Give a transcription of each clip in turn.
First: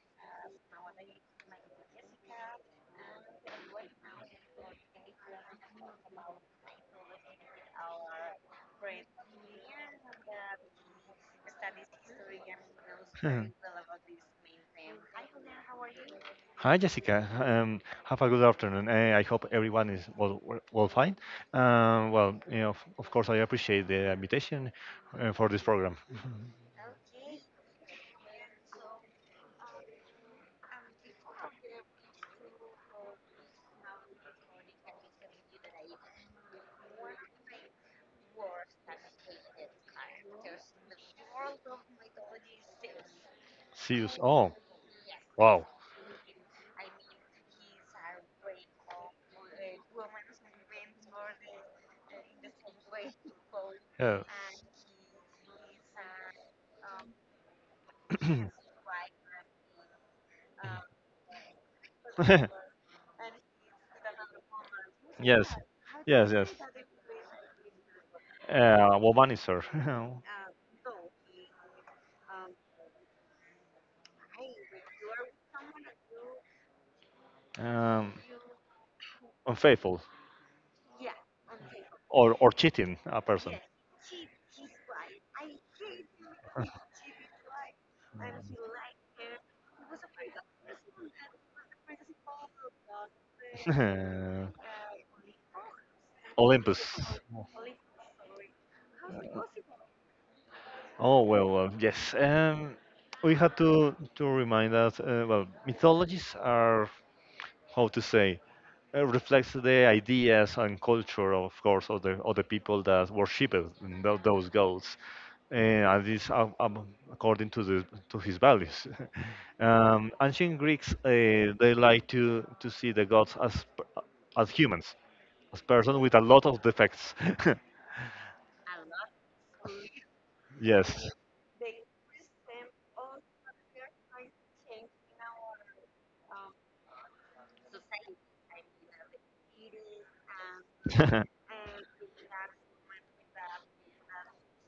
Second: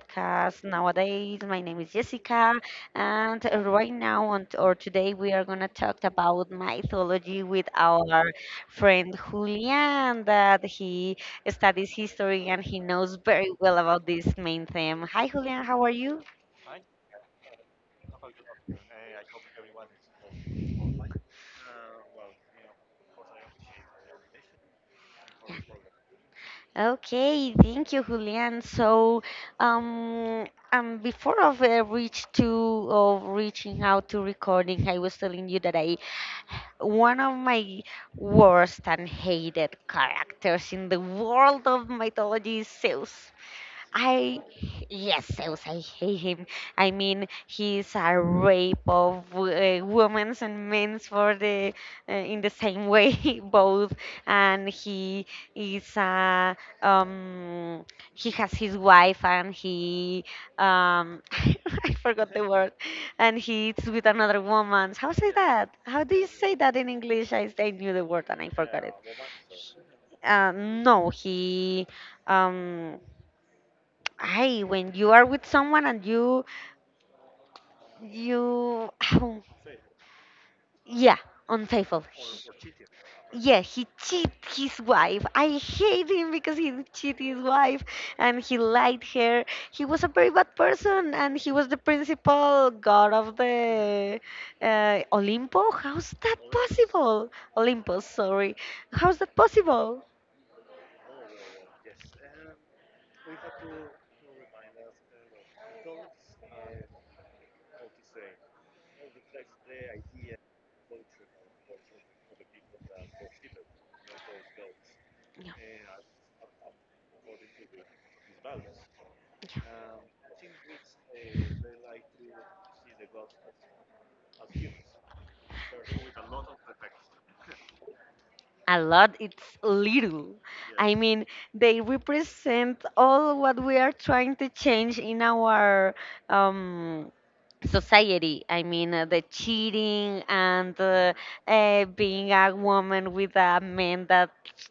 podcast nowadays. My name is Jessica, and right now on or today we are gonna talk about mythology with our friend Julian, that he studies history and he knows very Mhm. well about this main theme. Hi Julian, how are you? Hi, Jessica. Have a good afternoon. I hope everyone is well, well fine. Well, of course, I appreciate the invitation for this program. Okay, thank you, Julian. So, um, before of reaching out to recording, I was telling you that I one of my worst and hated characters in the world of mythology is Zeus. See you. I, Oh, yes, wow. I hate him. I mean, he's a rape of women's and men's for in the same way, both. Yeah. And he is, a um, he has his wife and I forgot the word, and he's with another woman. How say yes. that? How do you Yes. say Yes. that in English? I knew the word and I forgot it. Womanizer. No, um, I when you are with someone and you um, you Unfaithful yeah unfaithful. or cheating a person. Yeah, he cheat his wife. I hate him because he cheat his wife and he lied her. He was a very bad person and he was the principal god of the Olympo. How's that Olympus. possible? Olympus, sorry. How's that possible? Oh well, yes. We have to remind us. Well, mythologies are how to say reflects the ideas and culture, of course, of the people that worship it, those gods, and this according to the to his values. Ancient Greeks they like to see the gods as as humans, as person with a lot of defects. A lot, it's little. Yes. I yes. mean they represent all what we are trying to change in our um society. I mean the cheating and being a woman with a man that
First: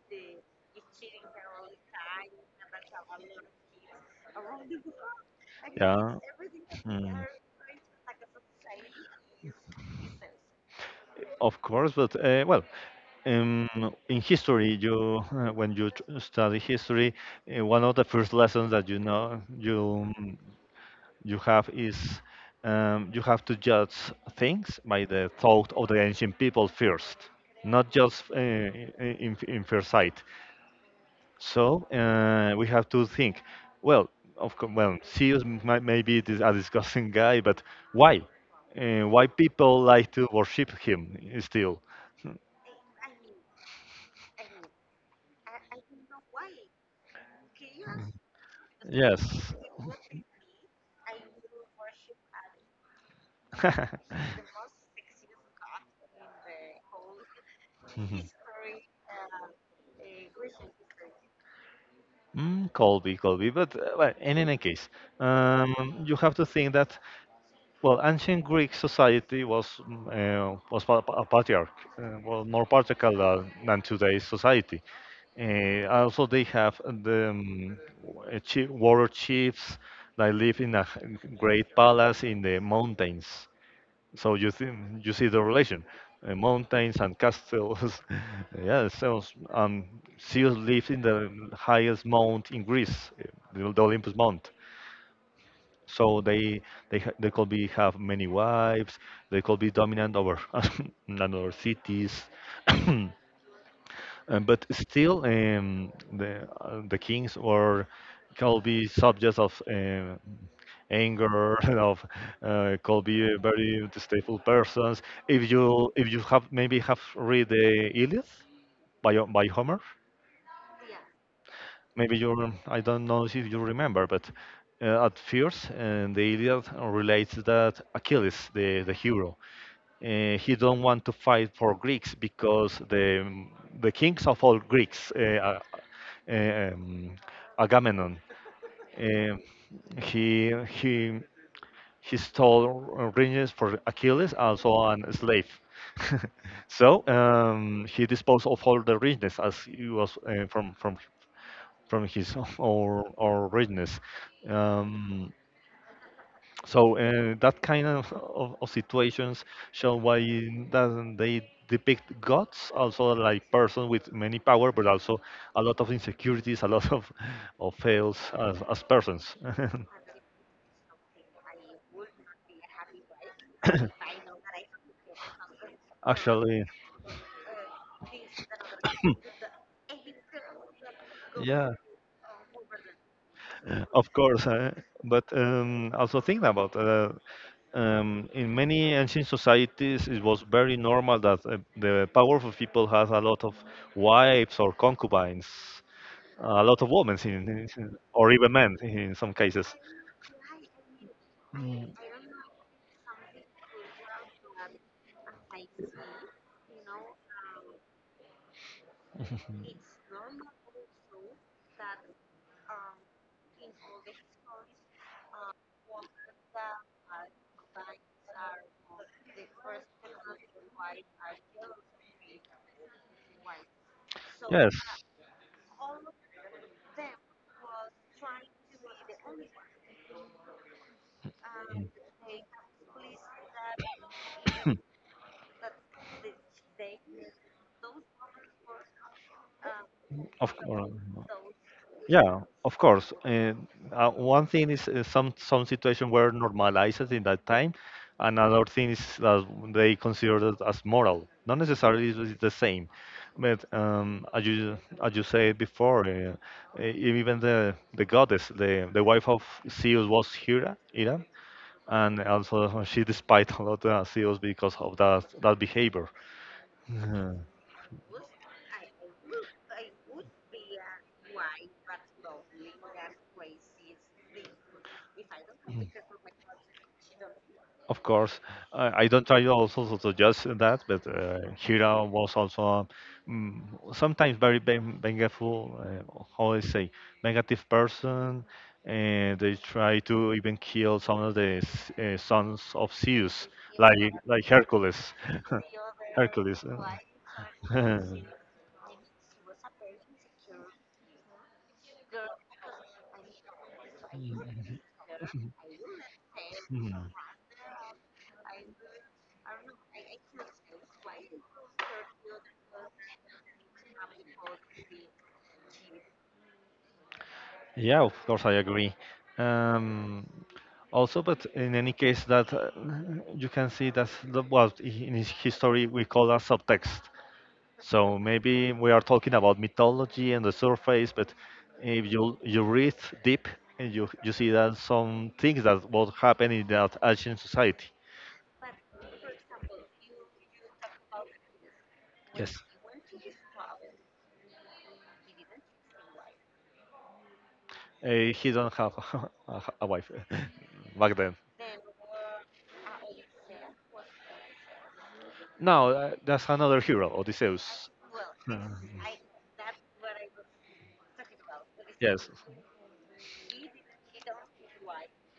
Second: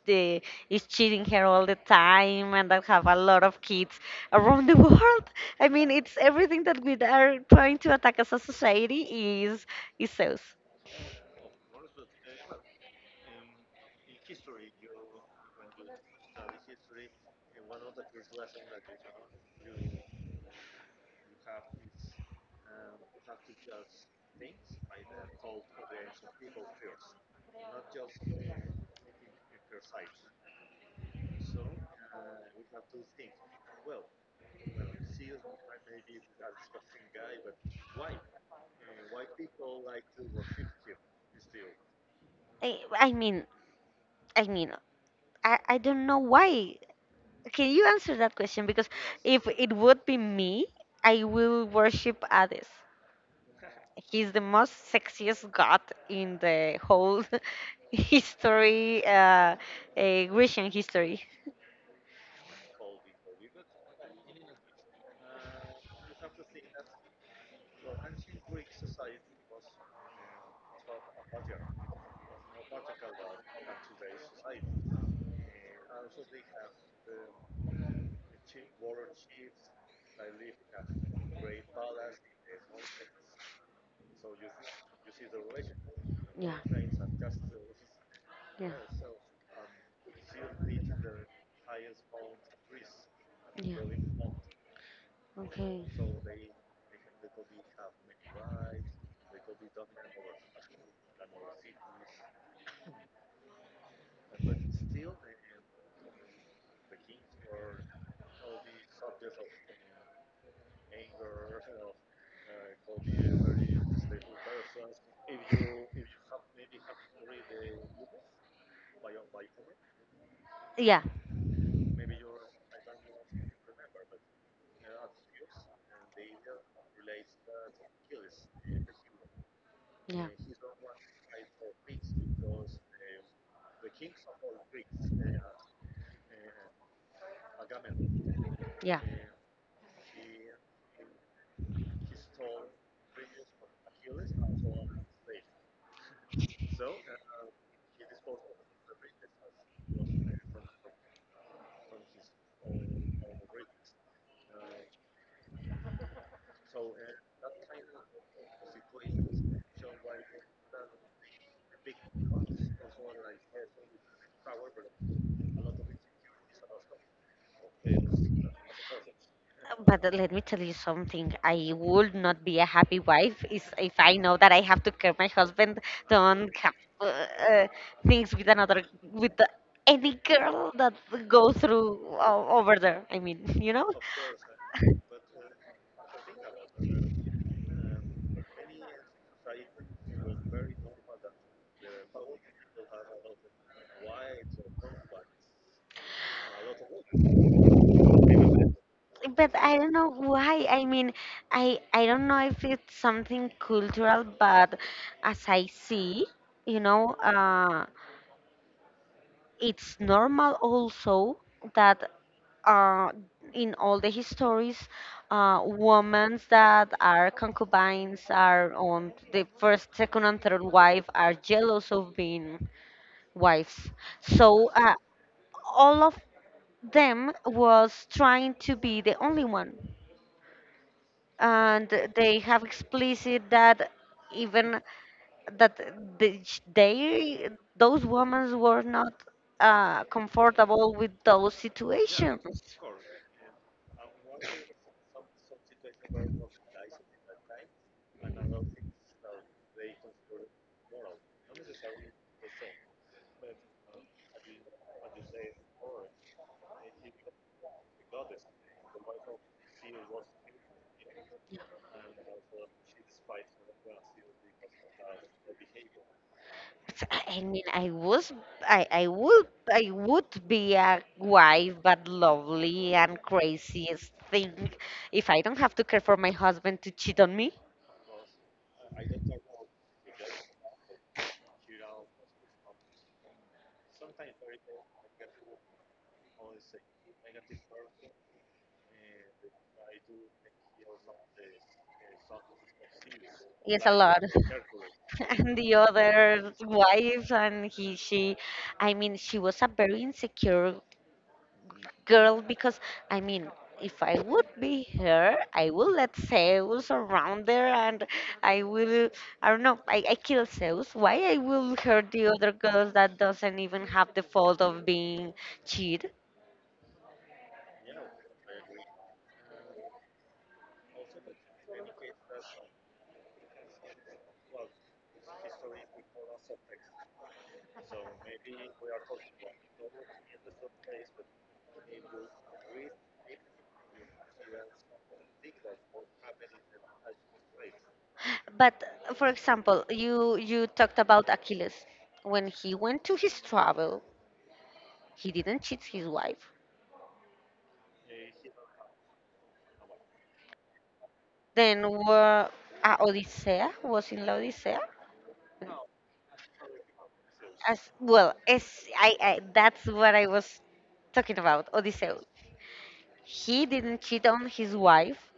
uh, is cheating her all the time and that have a lot of kids around the world. I fix mean Yeah. it's everything that we Mm, are trying to attack as a society is is those. of course, but well, um, in history, you when you study history, one of the first lessons that you know you have is you have to judge things by the thought of the ancient people first, not just in first sight. So we have to think. Well, of course, well, Zeus, might maybe it is a disgusting guy, but why? Why people like to worship him still? i, I mean I mean, I don't know why. Can you answer that question? Because Yes. if it would be me, I will worship Hades. He's the most sexiest god in the whole Mhm. history, Grecian history. Colby, Colby, but well, in any case, um, you have to think that well, ancient Greek society was patriarch, well, more patriarchal than today's society. Also, they have the warrior chiefs that live in a great palace in the mountains. So you see the relation, Yeah. mountains and castles. Yeah. yeah, so um, Zeus lives in the highest mount in Greece, uh, the Yeah. the Olympus Mount. Okay. So they they could be have many wives. They could be dominant over another cities. But still, the kings were could be subjects of anger, of could be very distasteful persons. If you have maybe have read the Iliad by by Homer, Yeah. maybe you I don't know if you remember, but at first the Iliad relates that Achilles, the hero, Yeah. He don't want to fight for Greeks because the kings of all Greeks, uh, um, Agamemnon, Yeah. uh, he he he stole rings for Achilles, also an slave. so he disposed of all the richness as it was from his or richness. Um, so that kind of situations show why doesn't they depict gods also like person with many power, but also a lot of insecurities, a lot of fails as persons. But let me tell you something. I would not be a happy wife is if I know that I have to care my husband don't Actually, have uh, uh, things with another with the, any girl that go yeah, through over there. I mean, you know. of course. But Also think about in many ancient societies, it was very normal that the powerful people had a lot of wives or concubines. A lot of women in, or even men in some But cases. I don't know why. I mean, I don't know if it's something cultural, but as I see, you know, uh, it's normal also that uh, in all the histories, women that are concubines are on the first, second, and third wife are jealous of being wives. So Yes, all of them was trying to be the only one and they have explicit that even that the- they those women were not of course. comfortable with those Yeah, of situations. course. And one thing is some situation were normalized in that time. Another thing is that they considered it as moral. Not necessarily it is the same, but as you said before, e- even the goddess, the wife of Zeus was Hera, Hera, and also she despises a lot of CEOs because of that behavior. So, Mhm. I mean, I would be a wife, but lovely and craziest thing if I don't have to care for my husband to cheat on me. Of course, I don't try also to suggest that, but Hira was also mm, sometimes very vengeful, how I say, negative person, and they try to even kill some of the sons of Zeus, Yes, a like lot. like Hercules, And the other Hercules. Wife and he she. I mean she was a very insecure girl because I mean if I would be her I will let Zeus Mm. around there and i will I don't know, I kill Zeus, why I will hurt the other girls that doesn't even have the fault of being cheated. Yeah, of course, I agree. Um, Also, but in any case, that you can see that the, what in his history we call a subtext. So maybe we are talking about mythology and the surface, but if you read deep, and you see that some things that what happened in that ancient society. But for example you talked about Achilles when Yes, he went to his travel he didn't cheat his wife. uh, he don't have a, a wife back then. Then were Odisea was in La Odisea. Now that's another hero, Odysseus. As well, as I that's what I was talking about. Odysseus. Yes. He didn't cheat on his wife,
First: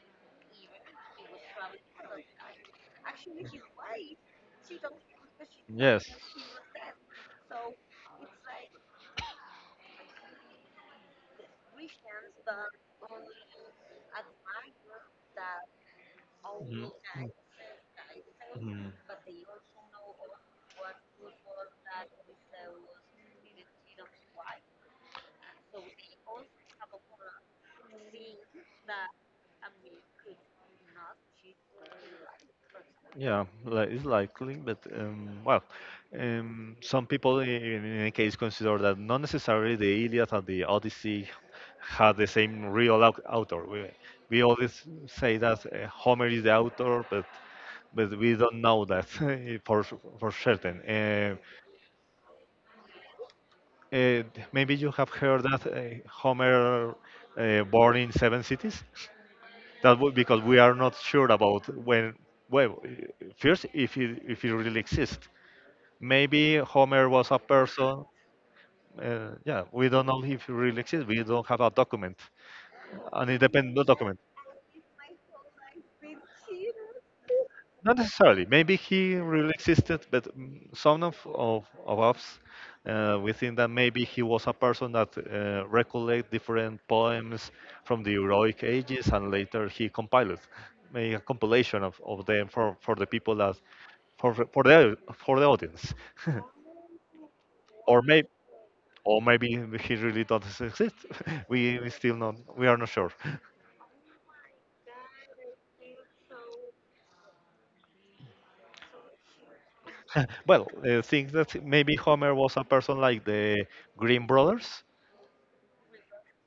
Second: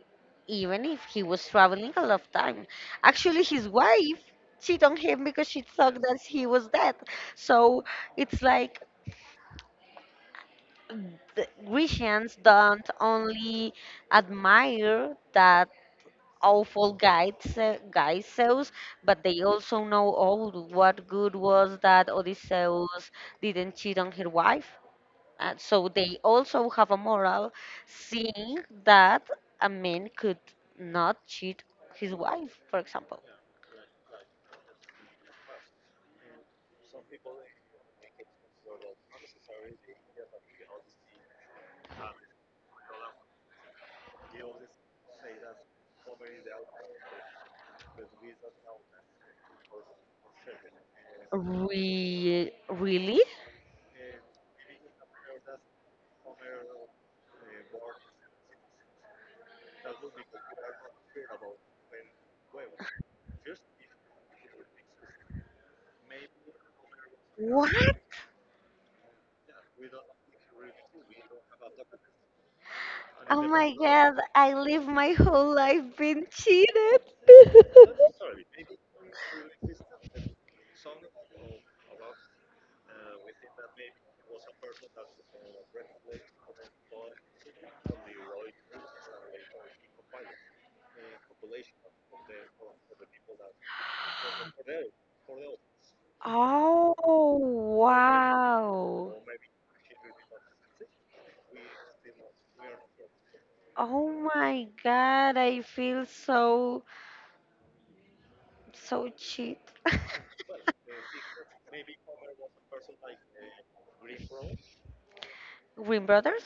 even if he was traveling a lot of time. Actually, his wife cheated on him because she thought Yes. that he was dead. So it's like the Grecians don't only admire that Mhm. awful guides, Mm. Odysseus, Mm, but they also know all what good was that Odysseus didn't cheat on his wife. So they also have a moral seeing that a man could not cheat his wife, for example. Yeah, like it's likely, but well, some people in any case consider that not necessarily the Iliad and the Odyssey had the same real author. We always say that Homer is the author, but we don't know that for for certain. Really? uh, Maybe you have heard that Homer born in seven cities. That because we are not sure about when well first if it really exists maybe homer was a What? person yeah we don't know if he really exists we don't have a document an Oh my independent God, document I live my whole life being cheated. not necessarily maybe he really existed but some of us we think that maybe he was a person that recollect different poems from the heroic ages and later he compiled made a compilation of them for the people that for the audience, Oh, or maybe wow. or maybe he really doesn't exist. We still not we are not sure. Oh my God, I feel so, so cheat. well, think that maybe Homer was a person like the Green Brothers. Green Brothers?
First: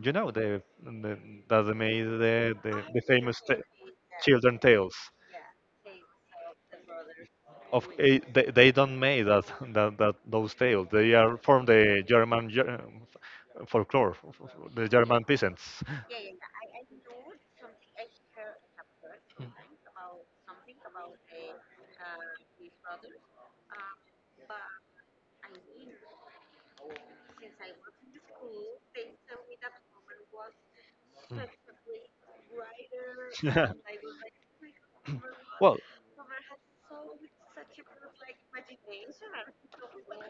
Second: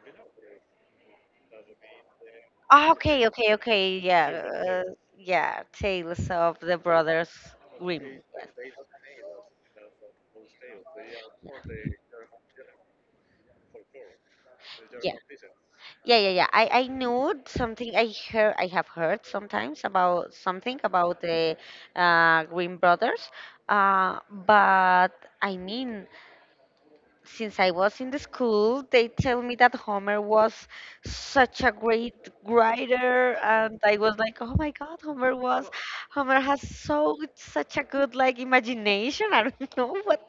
You know the that they made Ah, the okay, famous okay, okay, yeah. children tales. Yeah, Tales of the Brothers Of eh, Grimm. They don't make that, those tales. They are from the German folklore, the Yeah. German peasants. Yeah, yeah, yeah. I knew something. I heard. I have heard sometimes about something about the Green Brothers, uh, but I mean, since I was in the school, they tell me that Homer was such a Mm. great writer, and I was like, oh my God, Well, Homer has so such a good like imagination. I don't know what.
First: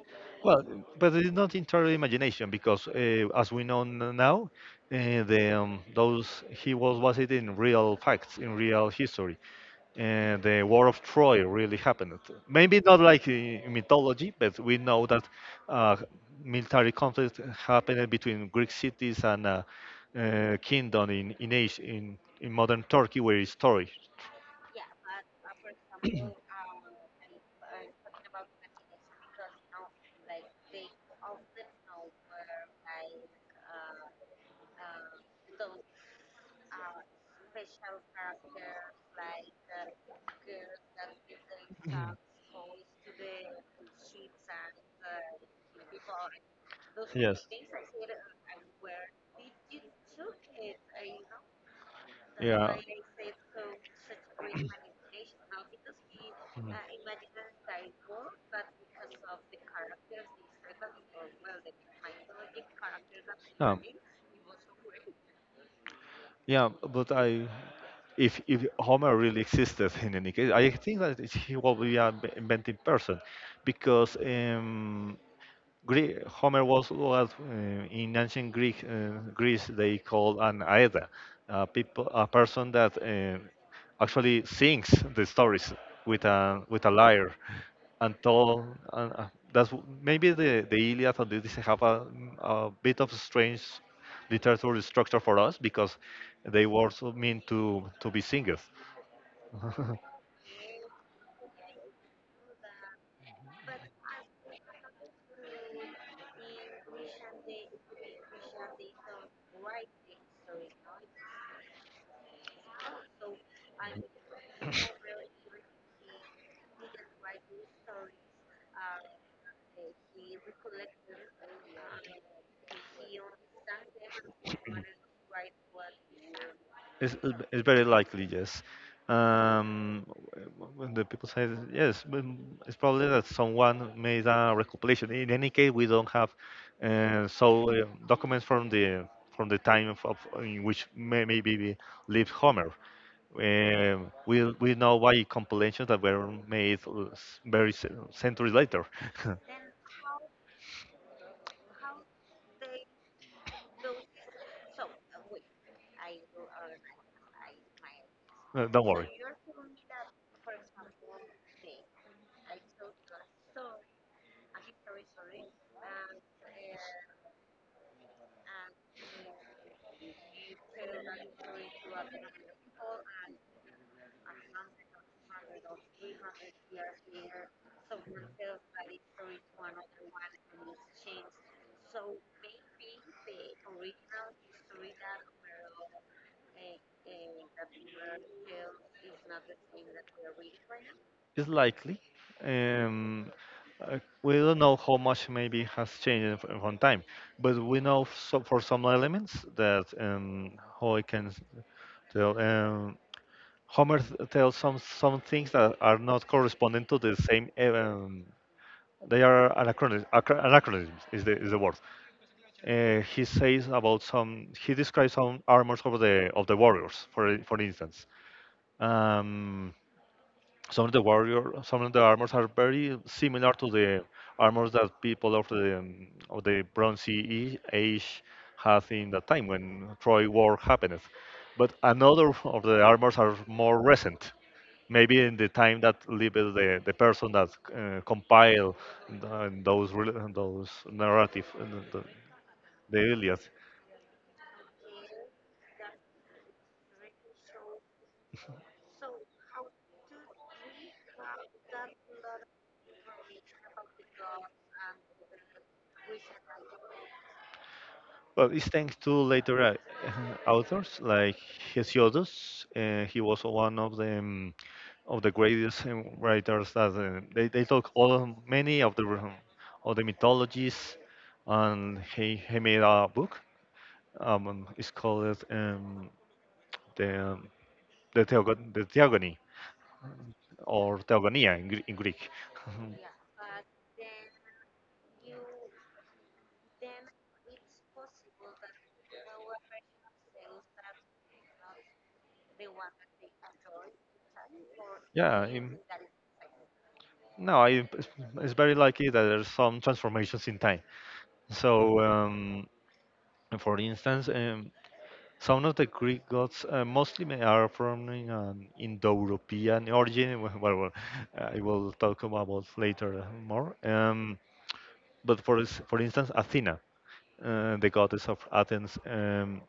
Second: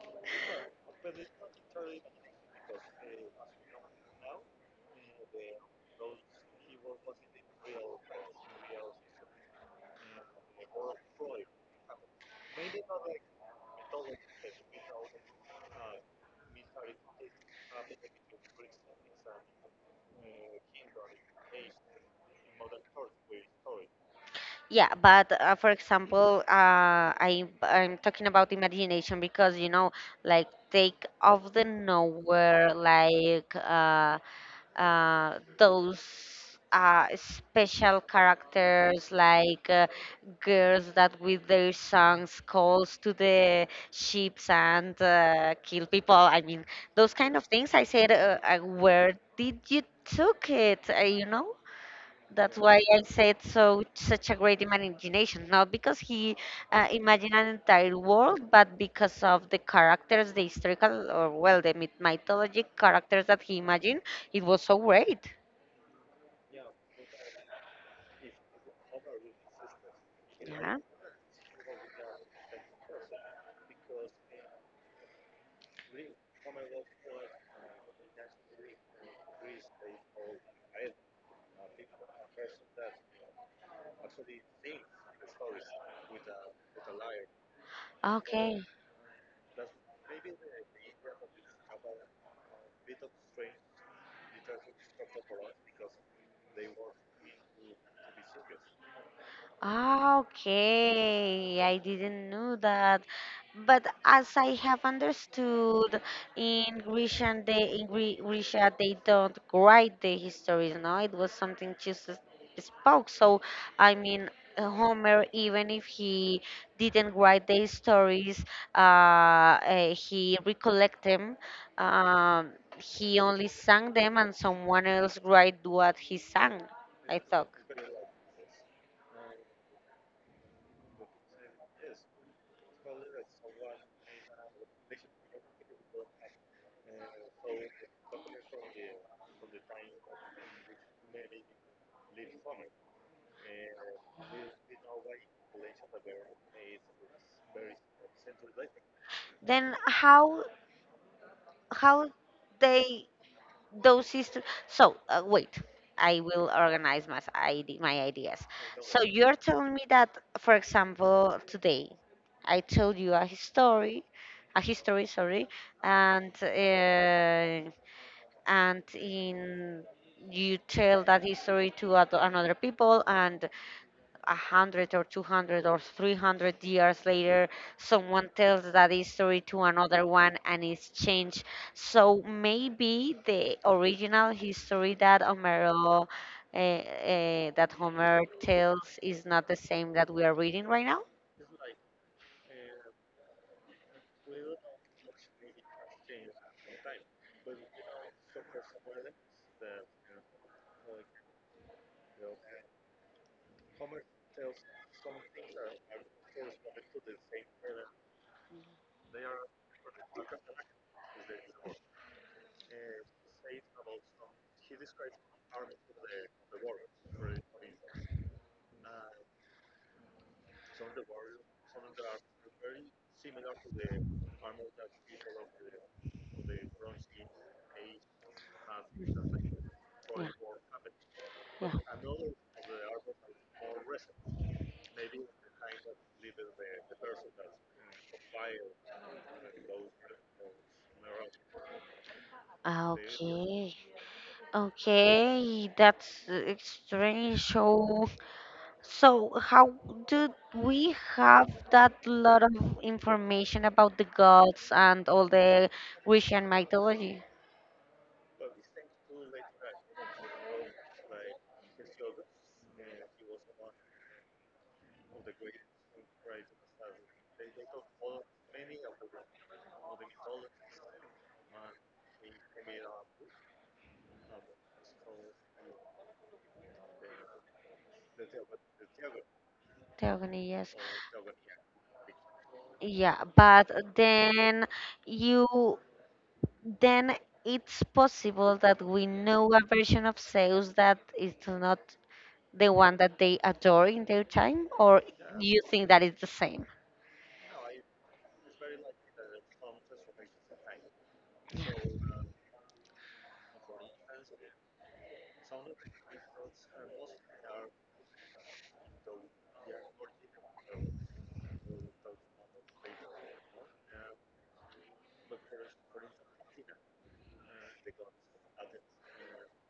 well, but it's not entirely imagination because, as we know now, the those he was based in real facts, in real history, and the War of Troy really happened. Maybe not like in mythology, but we know that uh, military conflict happened between Greek cities and kingdom in, Asia, in modern Turkey, where is Troy. Yeah, but for example, I'm talking about imagination because you know, like take off the nowhere, like those special characters, like girls that with their songs calls to the ships and kill people. I mean, those kind of Yes. things. I said, where did you took it? You know? That's Yeah. why I said so such a great imagination, not because he Mhm. Imagined an entire world, but because of the characters, the historical or well, the mythologic characters that he Yeah. imagined. It was so great. Yeah, but I, if Homer really existed in any case, I Yeah. think that he will be an invented person, because Gre Homer was in ancient Greek Greece they called an aeda, a people a person that actually sings the stories with a lyre and Okay. told. And, that's maybe the Iliad and Odyssey have a bit of strange literary structure for us because they were so meant to be singers. Ah, okay, I didn't know that. But as I have understood, in Grecia, they, in Gre- Grecia, they don't write the histories, no? It was something Jesus spoke. So, I mean, Homer, even if he didn't write the stories, uh, he recollect them. He only sang them, and someone else write what he sang, It's, I it's thought. it's very likely, yes. Um, w- when the people say that, yes, but it's probably that someone made a recompilation. In any case, we don't have documents from the time of in which maybe we lived Homer. We know by compilations that were made very centuries later. Then how? How they those systems? So wait, I will organize my my ideas. Don't So worry. you're telling me that for example today I told you a history, sorry, and uh, and in you tell that history to another people and 100 or 200 or 300 years later, someone tells that history to another one and it's changed. So maybe the original history that Homer tells is not the same that we are reading right now. It's likely. Um, we don't know how much maybe has changed from time, but we know so for some elements that how I can tell. Homer tells some things that are not corresponding to the same. They are anachronisms. Anachronisms is the word. He says about some. He describes some armors of the warriors, for instance. Um, some of the warrior some of the armors are very similar to the armors that people of the bronze age had in that time when Yeah, troy war happened yeah. but another of the armors are more recent maybe in the time that lived the person that compiled the, those those narrative the, the, Ah, iliad okay, okay, that's strange. So, how do we have that lot of information about the gods and all the Grecian mythology? well it's thanks to later authors like hesiodus he was one of the greatest writers that they talk all many of the mythologies and he made a book it's called the um, the theogony Theogony, yes. or theogonia in, in greek Yeah, but then you then it's possible that we know a version of Zeus that is not the one that they adore in their time, or yeah you im- think that it's the same? no I, it's it's very likely that there's some transformations in time so for instance some of the Greek gods are from an Indo-European origin. Well, I will talk about later more. But for for instance, Athena, the goddess of Athens,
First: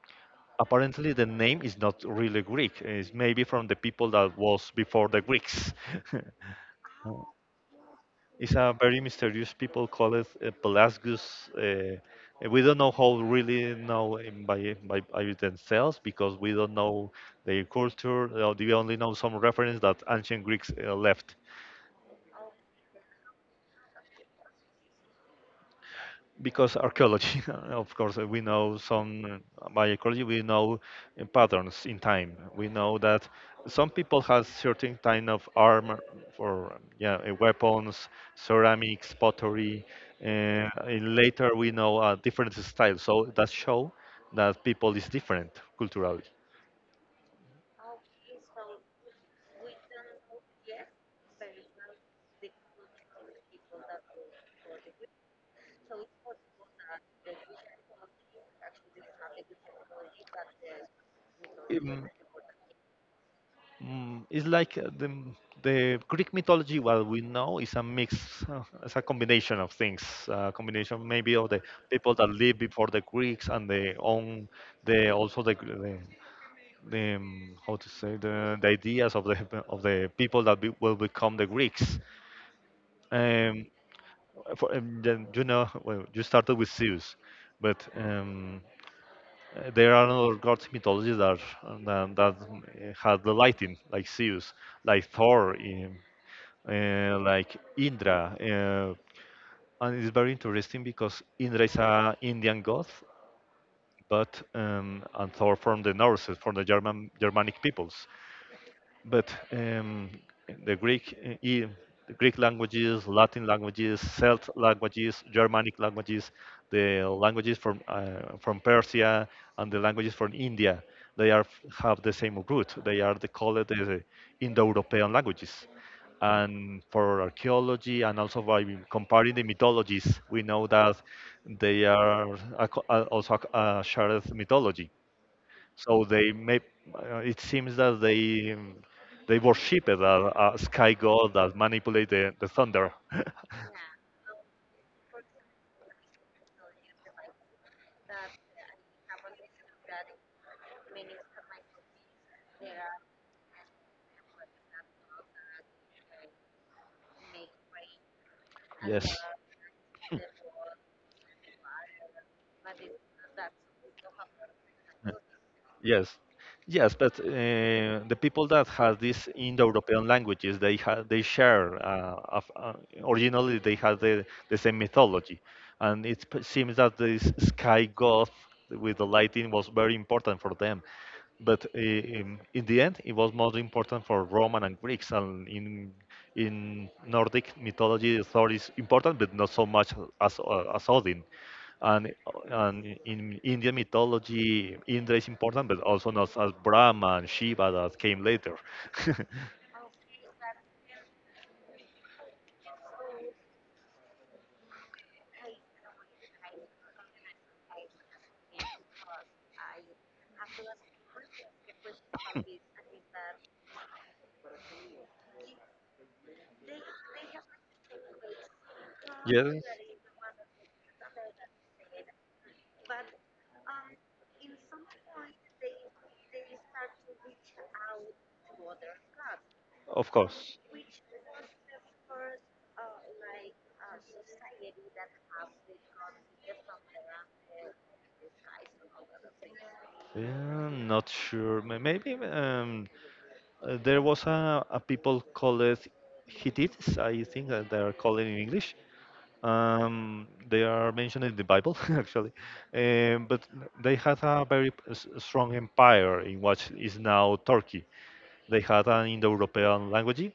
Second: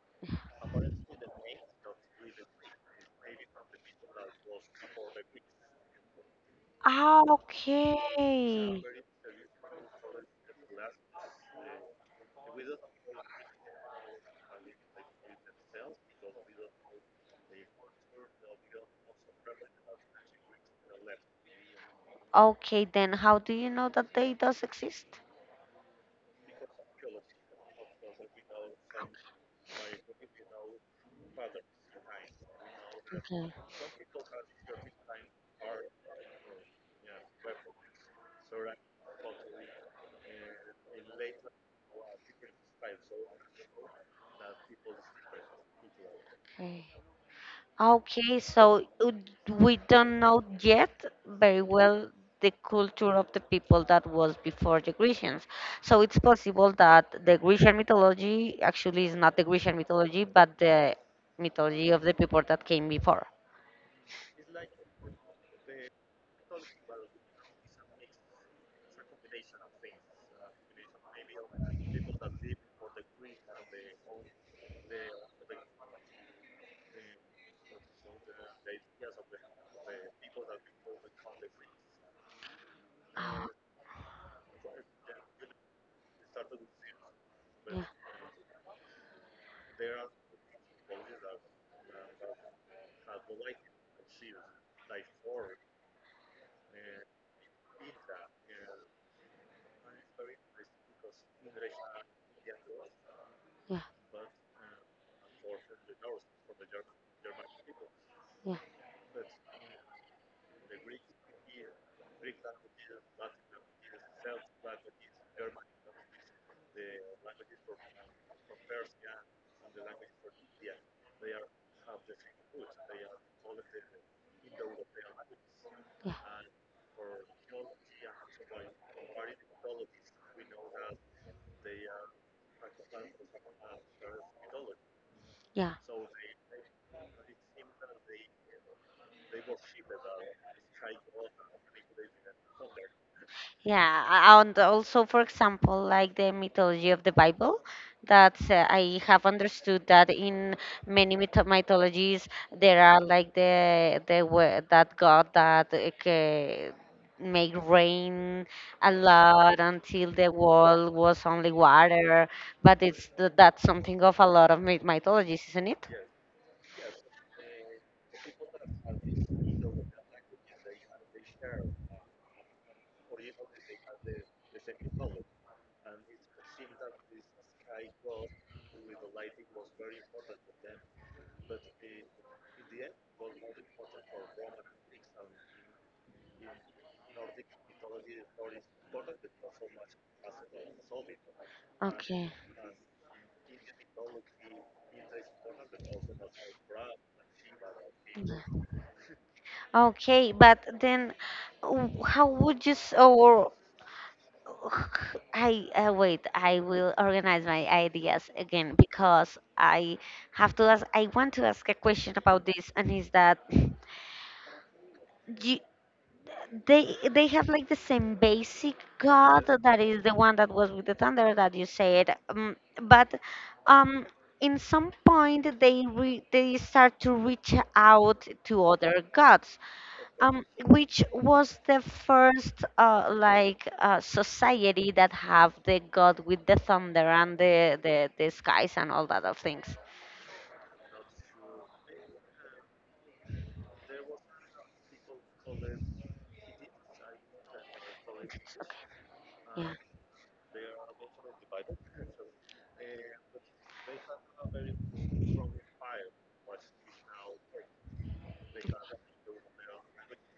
apparently the name is not really Greek. It's maybe from the people that was before the Greeks. Ah, It's a okay. very mysterious people call it Pelasgus. Uh, we don't know how really know him by by themselves because we don't know their culture. We only know some reference that ancient Greeks left. Okay, then how do you know that they does exist? Because archaeology, of course, we know some by archaeology we know patterns in time. We know that Okay, some people has certain kind of armor for yeah weapons, ceramics, pottery. Uh, and later we know different styles, so that show that people is different culturally. okay. Okay, we don't know yet very well the culture of the people that was before the Grecians. So it's possible that the Grecian mythology actually is not the Grecian mythology, but the mythology of Um, the people that came before. It's like the Greek mythology. What we know is a mix, it's a combination of things. A combination maybe of the people that lived before the Greeks and the own the also the Gr- the how to say the ideas of the people that will become the Greeks. Oh, Um, then, well, you started with Zeus, yeah, but there are other gods mythologies that had the lighting, like Zeus, like Thor. Like Indra, and it's very interesting because Indra is an Indian god, yeah, but and Thor from the Norse, from the Germanic peoples. yeah, But the Greek, uh, i- the Greek languages, Latin languages, Celt languages, Germanic languages, the languages from Persia, and the languages from India, they are have the same root. They are the called the Indo-European languages. yeah, And for archaeology, and also by comparing the mythologies, we know that they are also a shared mythology, yeah. so it seems that they worship it as a sky god that manipulate the thunder. Yeah, and also, for example, like the mythology of the Bible, that I have understood that in many mythologies there are like that God that make rain a Yes. lot until the world was only water, but that's something of a lot of Uh, mythologies, isn't it? Yes, yes, but the people that have these Indo-European languages, they have they share. Uh, of, uh, Originally, they had the same mythology, and seems that this sky god with the lighting was very important for them. But in the end, it was more important for Roman and Greeks, and in Nordic mythology, Thor is important, but not so much as Odin. And, Okay. and in Indian mythology, Indra is important, but also known as Brahma and Shiva that came Yeah. later. Okay, but then w- how would you s- or I wait. I will organize my ideas again because I have to ask. I want to ask a question about this, and is that you, they have like the same basic god Yes. that is the one that was with the thunder that you said, but um, in some point they start to reach out to other gods, Of course. which was the first like society that have the god with the thunder and the skies and all that of things. Yeah, I'm not sure. Maybe there was a people called it Hittites, I think that they are called in Okay. English. Yeah. They are mentioned in the Bible, actually, but they had a very strong empire in what is now Turkey. They had an Indo-European language.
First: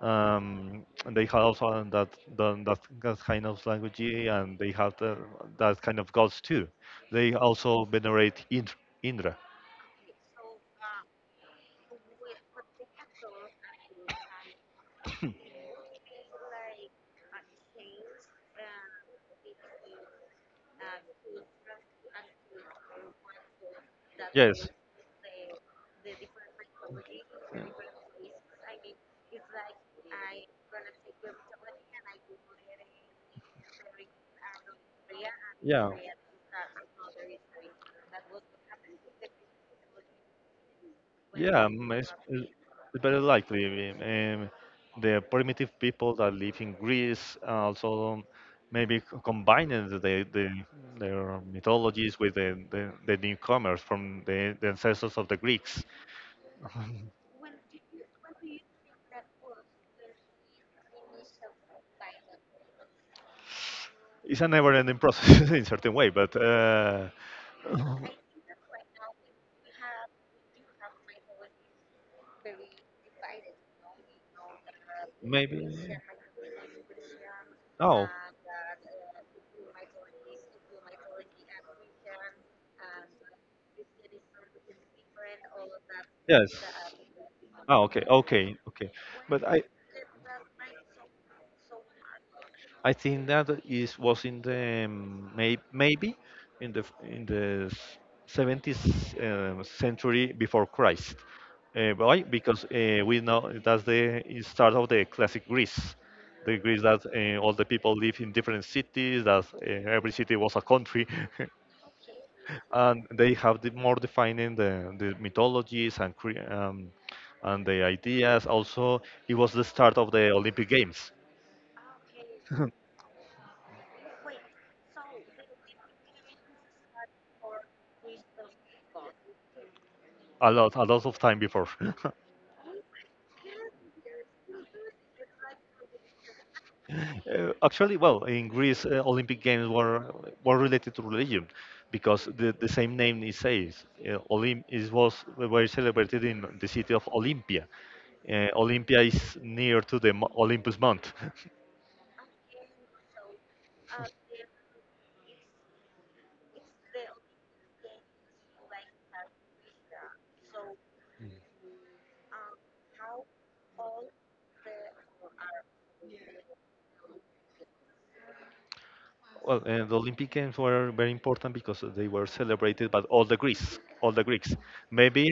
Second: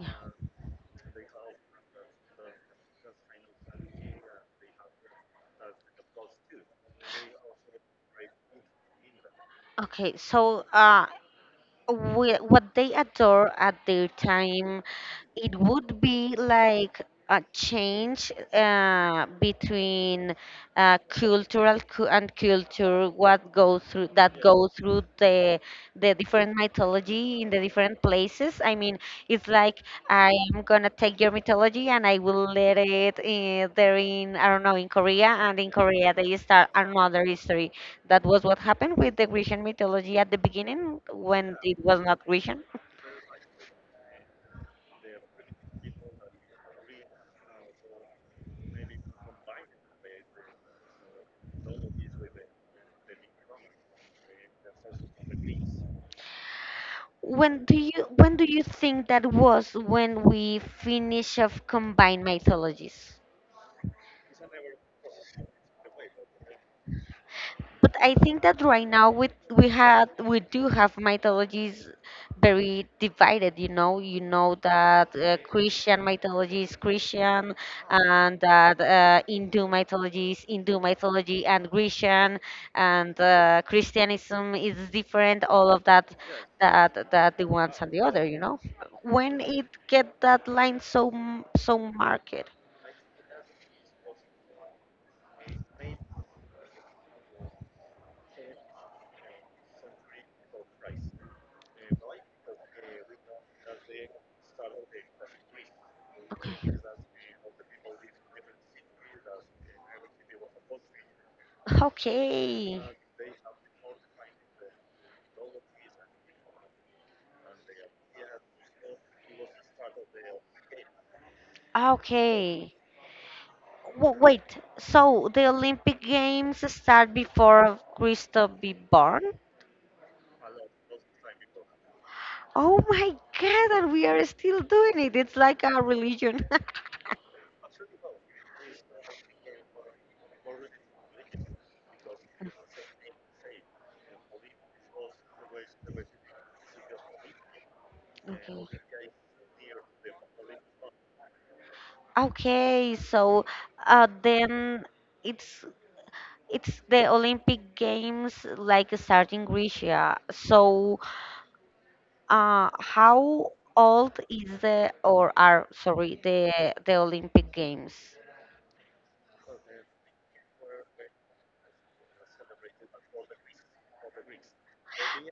And they had also that, done that that kind of language, and they had that kind of gods too. They also venerate Indra. Okay. So what they adore at their time it would be like a change between and culture what go through that Yes. go through the different mythology in the different places. I mean, it's like I am gonna take your mythology and I will let it there in I don't know in Korea, and in Yeah. Korea they start another history. That was what happened with the Grecian mythology at the beginning when Yeah, it was it's, not Grecian. it's very likely. The primitive people that live in Greece also maybe combined the, their mythologies with the newcomers from the ancestors of the Greeks. When do you think that was when we finish of combined mythologies? It's a never-ending process in certain way, but But I think that right now we do have mythologies very divided. You know that maybe Christian mythology is Christian, no. and that Hindu mythology is Hindu mythology, and Grecian and Christianism is different. All of that, Yes. that the ones Oh, and the okay, other. You okay, know, okay. when But I, it get that line so marked. I think that is was in the maybe in the 70th century before Christ. Why? Because we know that's the start of the classic Greece, the Greece that all the people live in Okay. different cities, that every city was a country, Okay. and they have the more defining the mythologies and and the ideas. Also, it was the start of the Olympic Games. Okay. Wait. So the Olympic Games start before Christo be born? A lot of time before. Oh my God! And we are still doing it. It's like a religion. Actually, well, in Greece Olympic Games were related to religion, because the same name it says Olymp- it was were celebrated in the city of Olympia. Okay. Olympia is near to the Olympus mount. Okay. So, then it's it's the Olympic Games like starting in. So how old is the or are, sorry, the Olympic Games? Well, the Olympic Games were very important because they were celebrated by all the Greeks maybe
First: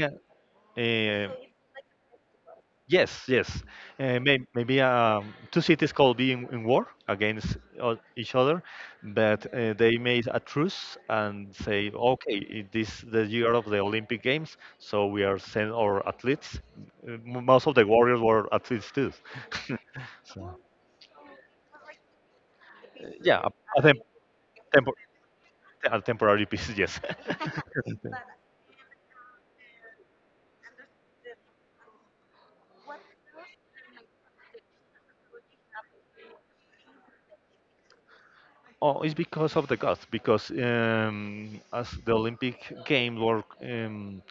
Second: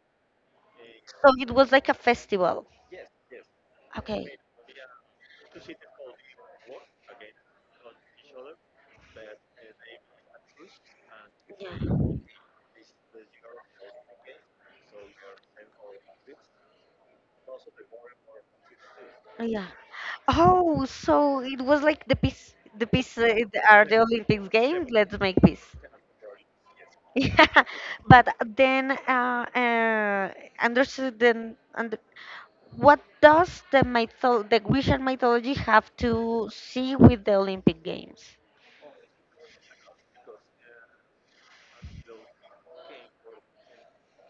uh, So it was like a festival. Yes, yes. Okay. Maybe two cities could be in war against each other, but they made a truce and say, Yeah. okay, this the year of the Olympic Games, so we are send our athletes. Most of the warriors were athletes too. Yeah. Oh, so it was like the peace Yeah, it a are the tem- Olympics Games. tempo- Let's make peace. a temporary piece, yes. Yeah. But then understood then under what does the Grecian mythology have to see with the Olympic Games? Oh, it's because of the gods, because as the Olympic Games were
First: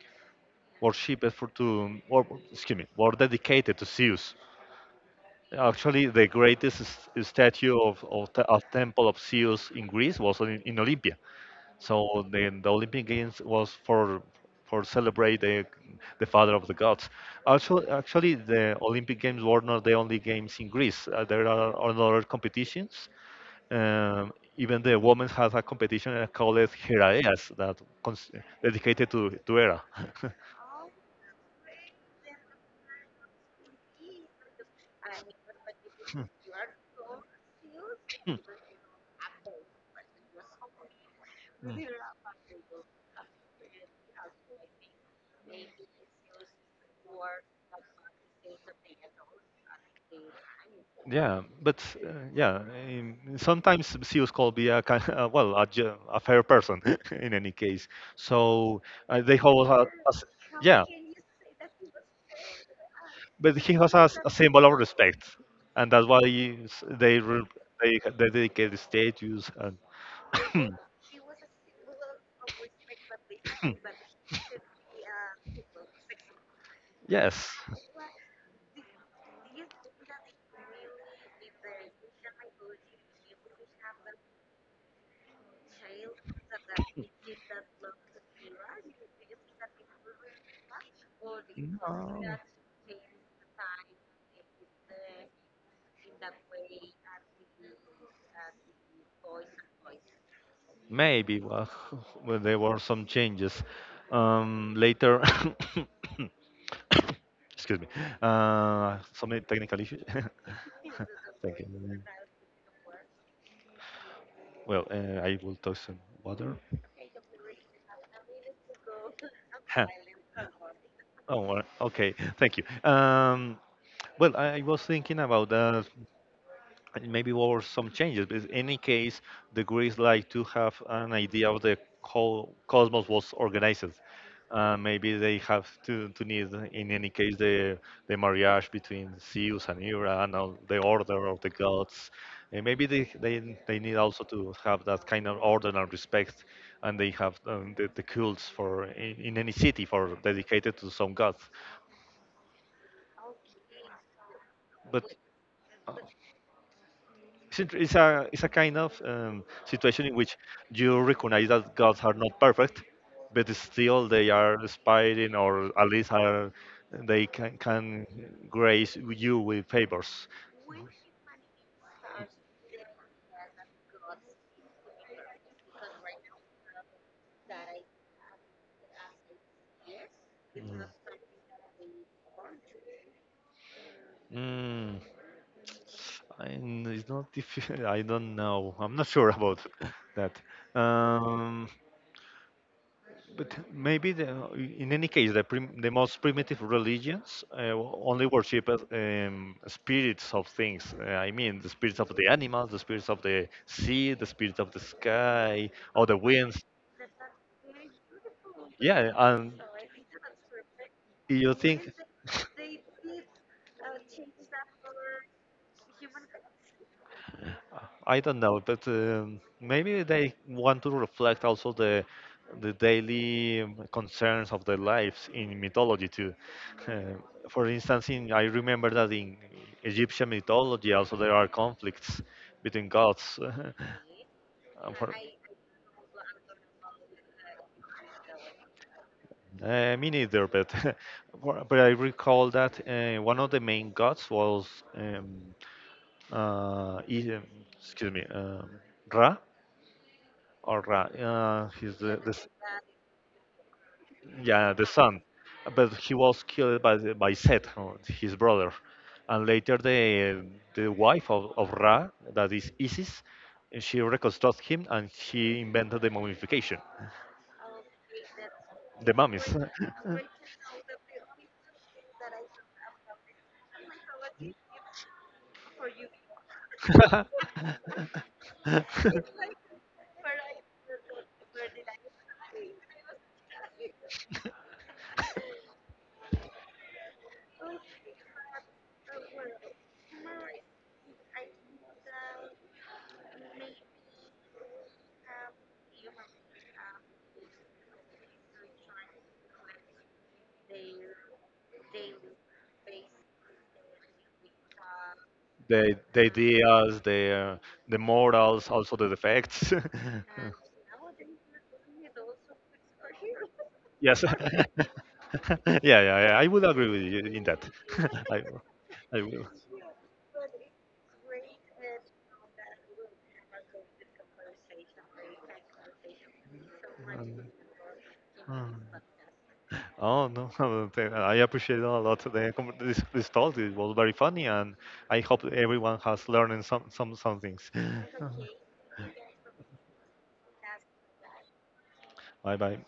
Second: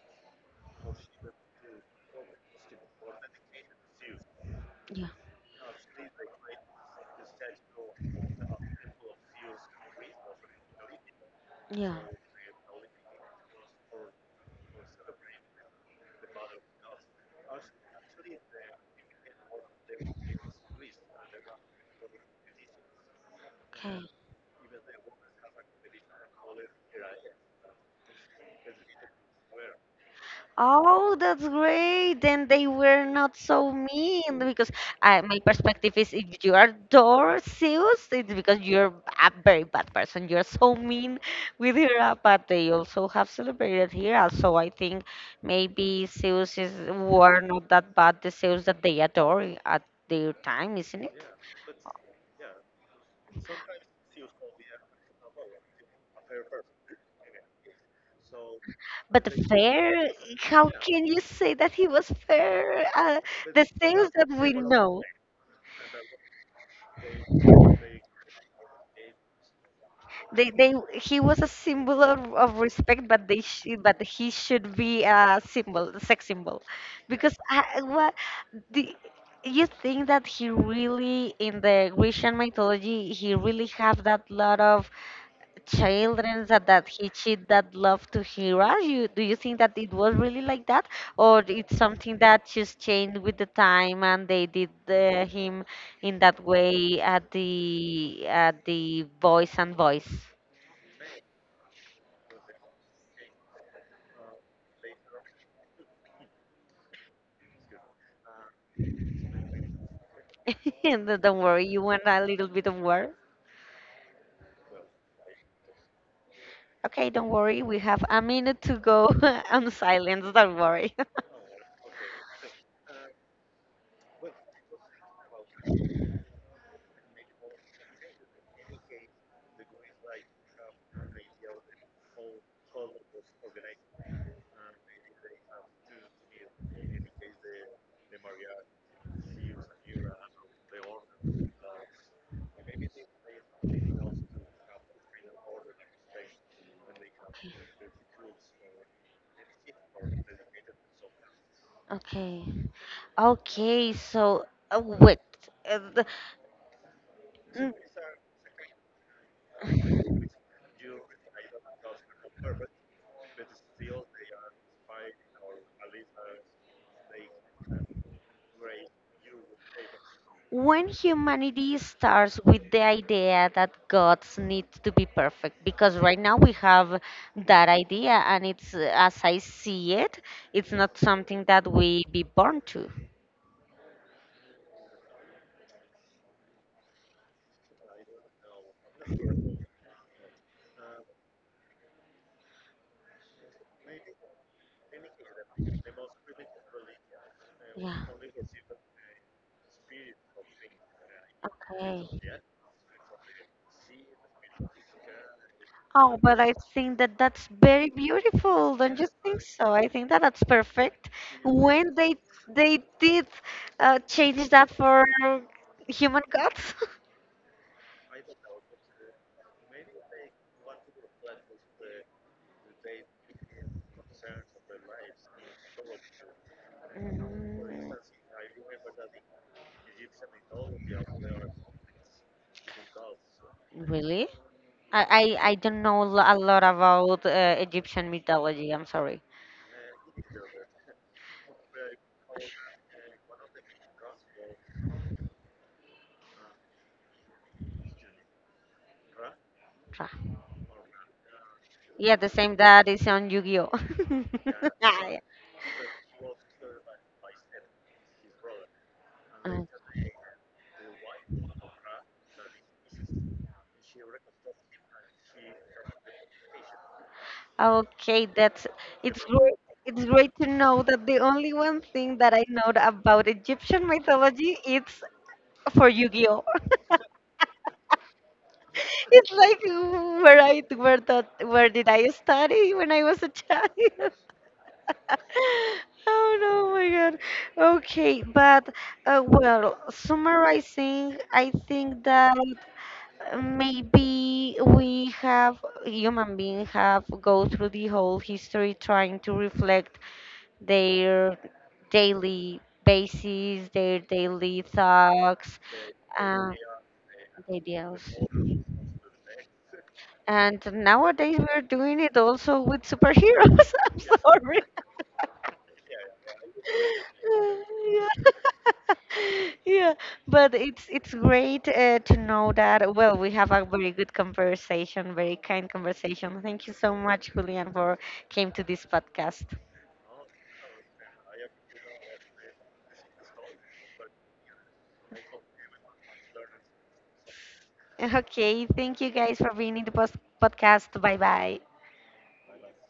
worship for to, or excuse me, were dedicated to Zeus. Yeah. Actually, the greatest statue of temple of Zeus in Greece was in Olympia. Yeah. So the Olympic Games was for celebrate the father of the gods. Also, actually, the Olympic Games were not the only games in Greece. There are other competitions. Okay. Even the women has a competition called Heraeas dedicated to Hera. Oh, that's great. Then they were not so mean because my perspective is if you are dorseus, it's because you're a very bad person. You're so mean with her, but they also have celebrated here. So I think maybe Zeus is were not that bad. The Zeus that they adore at their time, isn't it? Yeah, but yeah, sometimes CEOs could be a kind well, a fair person in any case. So But they hold a, a fair, s- how Yeah, can you say that he was fair? But The he has a, Zeus s- that a we symbol of know. respect, and that's why s- they re- they dedicate the statues and He was a symbol of respect, but they, sh but he should be a symbol, a sex symbol, because yes. The, you think that he really in the Grecian mythology he really have that lot of children that he cheat that love to Hera? You do you think that it was really like that, or it's something that just changed with the time and they did him in that way at the voice and voice? Maybe, well, well there were some changes. Later, excuse me, some technical issues. And then don't Thank worry, you you. want a little bit of water? Well, I will talk some water. Okay, don't worry, we have a minute to go on Huh. silence, don't worry. Oh, well, okay. Thank you. Um, well, I was thinking about that and maybe over some changes. But in any case, the Greeks like to have an idea of the whole cosmos was organized. Maybe they have to need, in any case, the marriage between Zeus and Hera and all the order of the gods. And maybe they need also to have that kind of order and respect, and they have the cults for in any city for dedicated to some gods. Okay. Okay, so But wait. uh, the- It's, mm, int- it's a it's a kind of situation in which you recognize that gods are not perfect, but still they are aspiring, or at least are they can grace you with favors. When humanity starts with the idea that gods need to be perfect, because right now we have that idea, and it's, as I see it, it's Mhm. not something that we be born to. Mm, and it's not difficult. I don't know. I'm not sure about that. Um, But maybe in any case, the most primitive religions Yeah. only worship spirits of things. I mean, the spirits Okay. of the animals, the spirits of the sea, the spirits of the sky, or Oh, the but I winds. think that that's very beautiful. Don't you Yeah, think and so? I think that that's perfect. you think. When they did change that for human gods. I don't know, but maybe they want to reflect also the daily concerns of their lives in mythology too. Uh, for Mm, instance, I remember that in Egyptian mythology also there are conflicts between gods. mm, really? Uh, I, for- I don't know a lot about Egyptian mythology. I'm sorry. Me neither, but but I recall that one of the main gods was um, uh, I- um, excuse me, Ra Tra- or Ra. He's Yeah, the same that is on Yu-Gi-Oh. yeah, the Ah, son, but he was killed by by Set, his brother, and yeah. later the wife of Ra, that is Isis, she reconstructed him and she invented the mummification, Okay, that's the it's mummies. great. It's great to know that the only one thing that I know about Egyptian mythology it's for Yu-Gi-Oh. It's like where did I study when I was a child? Oh no, my God. Okay, but well, summarizing, I think that maybe we have human beings have go through the whole history trying to reflect their daily basis, their daily thoughts, The uh, ideas, the ideals. morals, also the defects. And nowadays we're doing it also with superheroes. I'm Yes. sorry. Yeah, yeah, yeah, I would agree with you in that. Yeah. I, I will. Yeah, but it's great to know that. Well, we have a very good conversation, very kind conversation. Thank you so much, Um, Julian, for came to um, this podcast. Oh no, I appreciate a lot this talk. It was very funny, and I hope everyone has learned some things. Okay, thank you guys for being in the post podcast. Bye bye. Bye bye.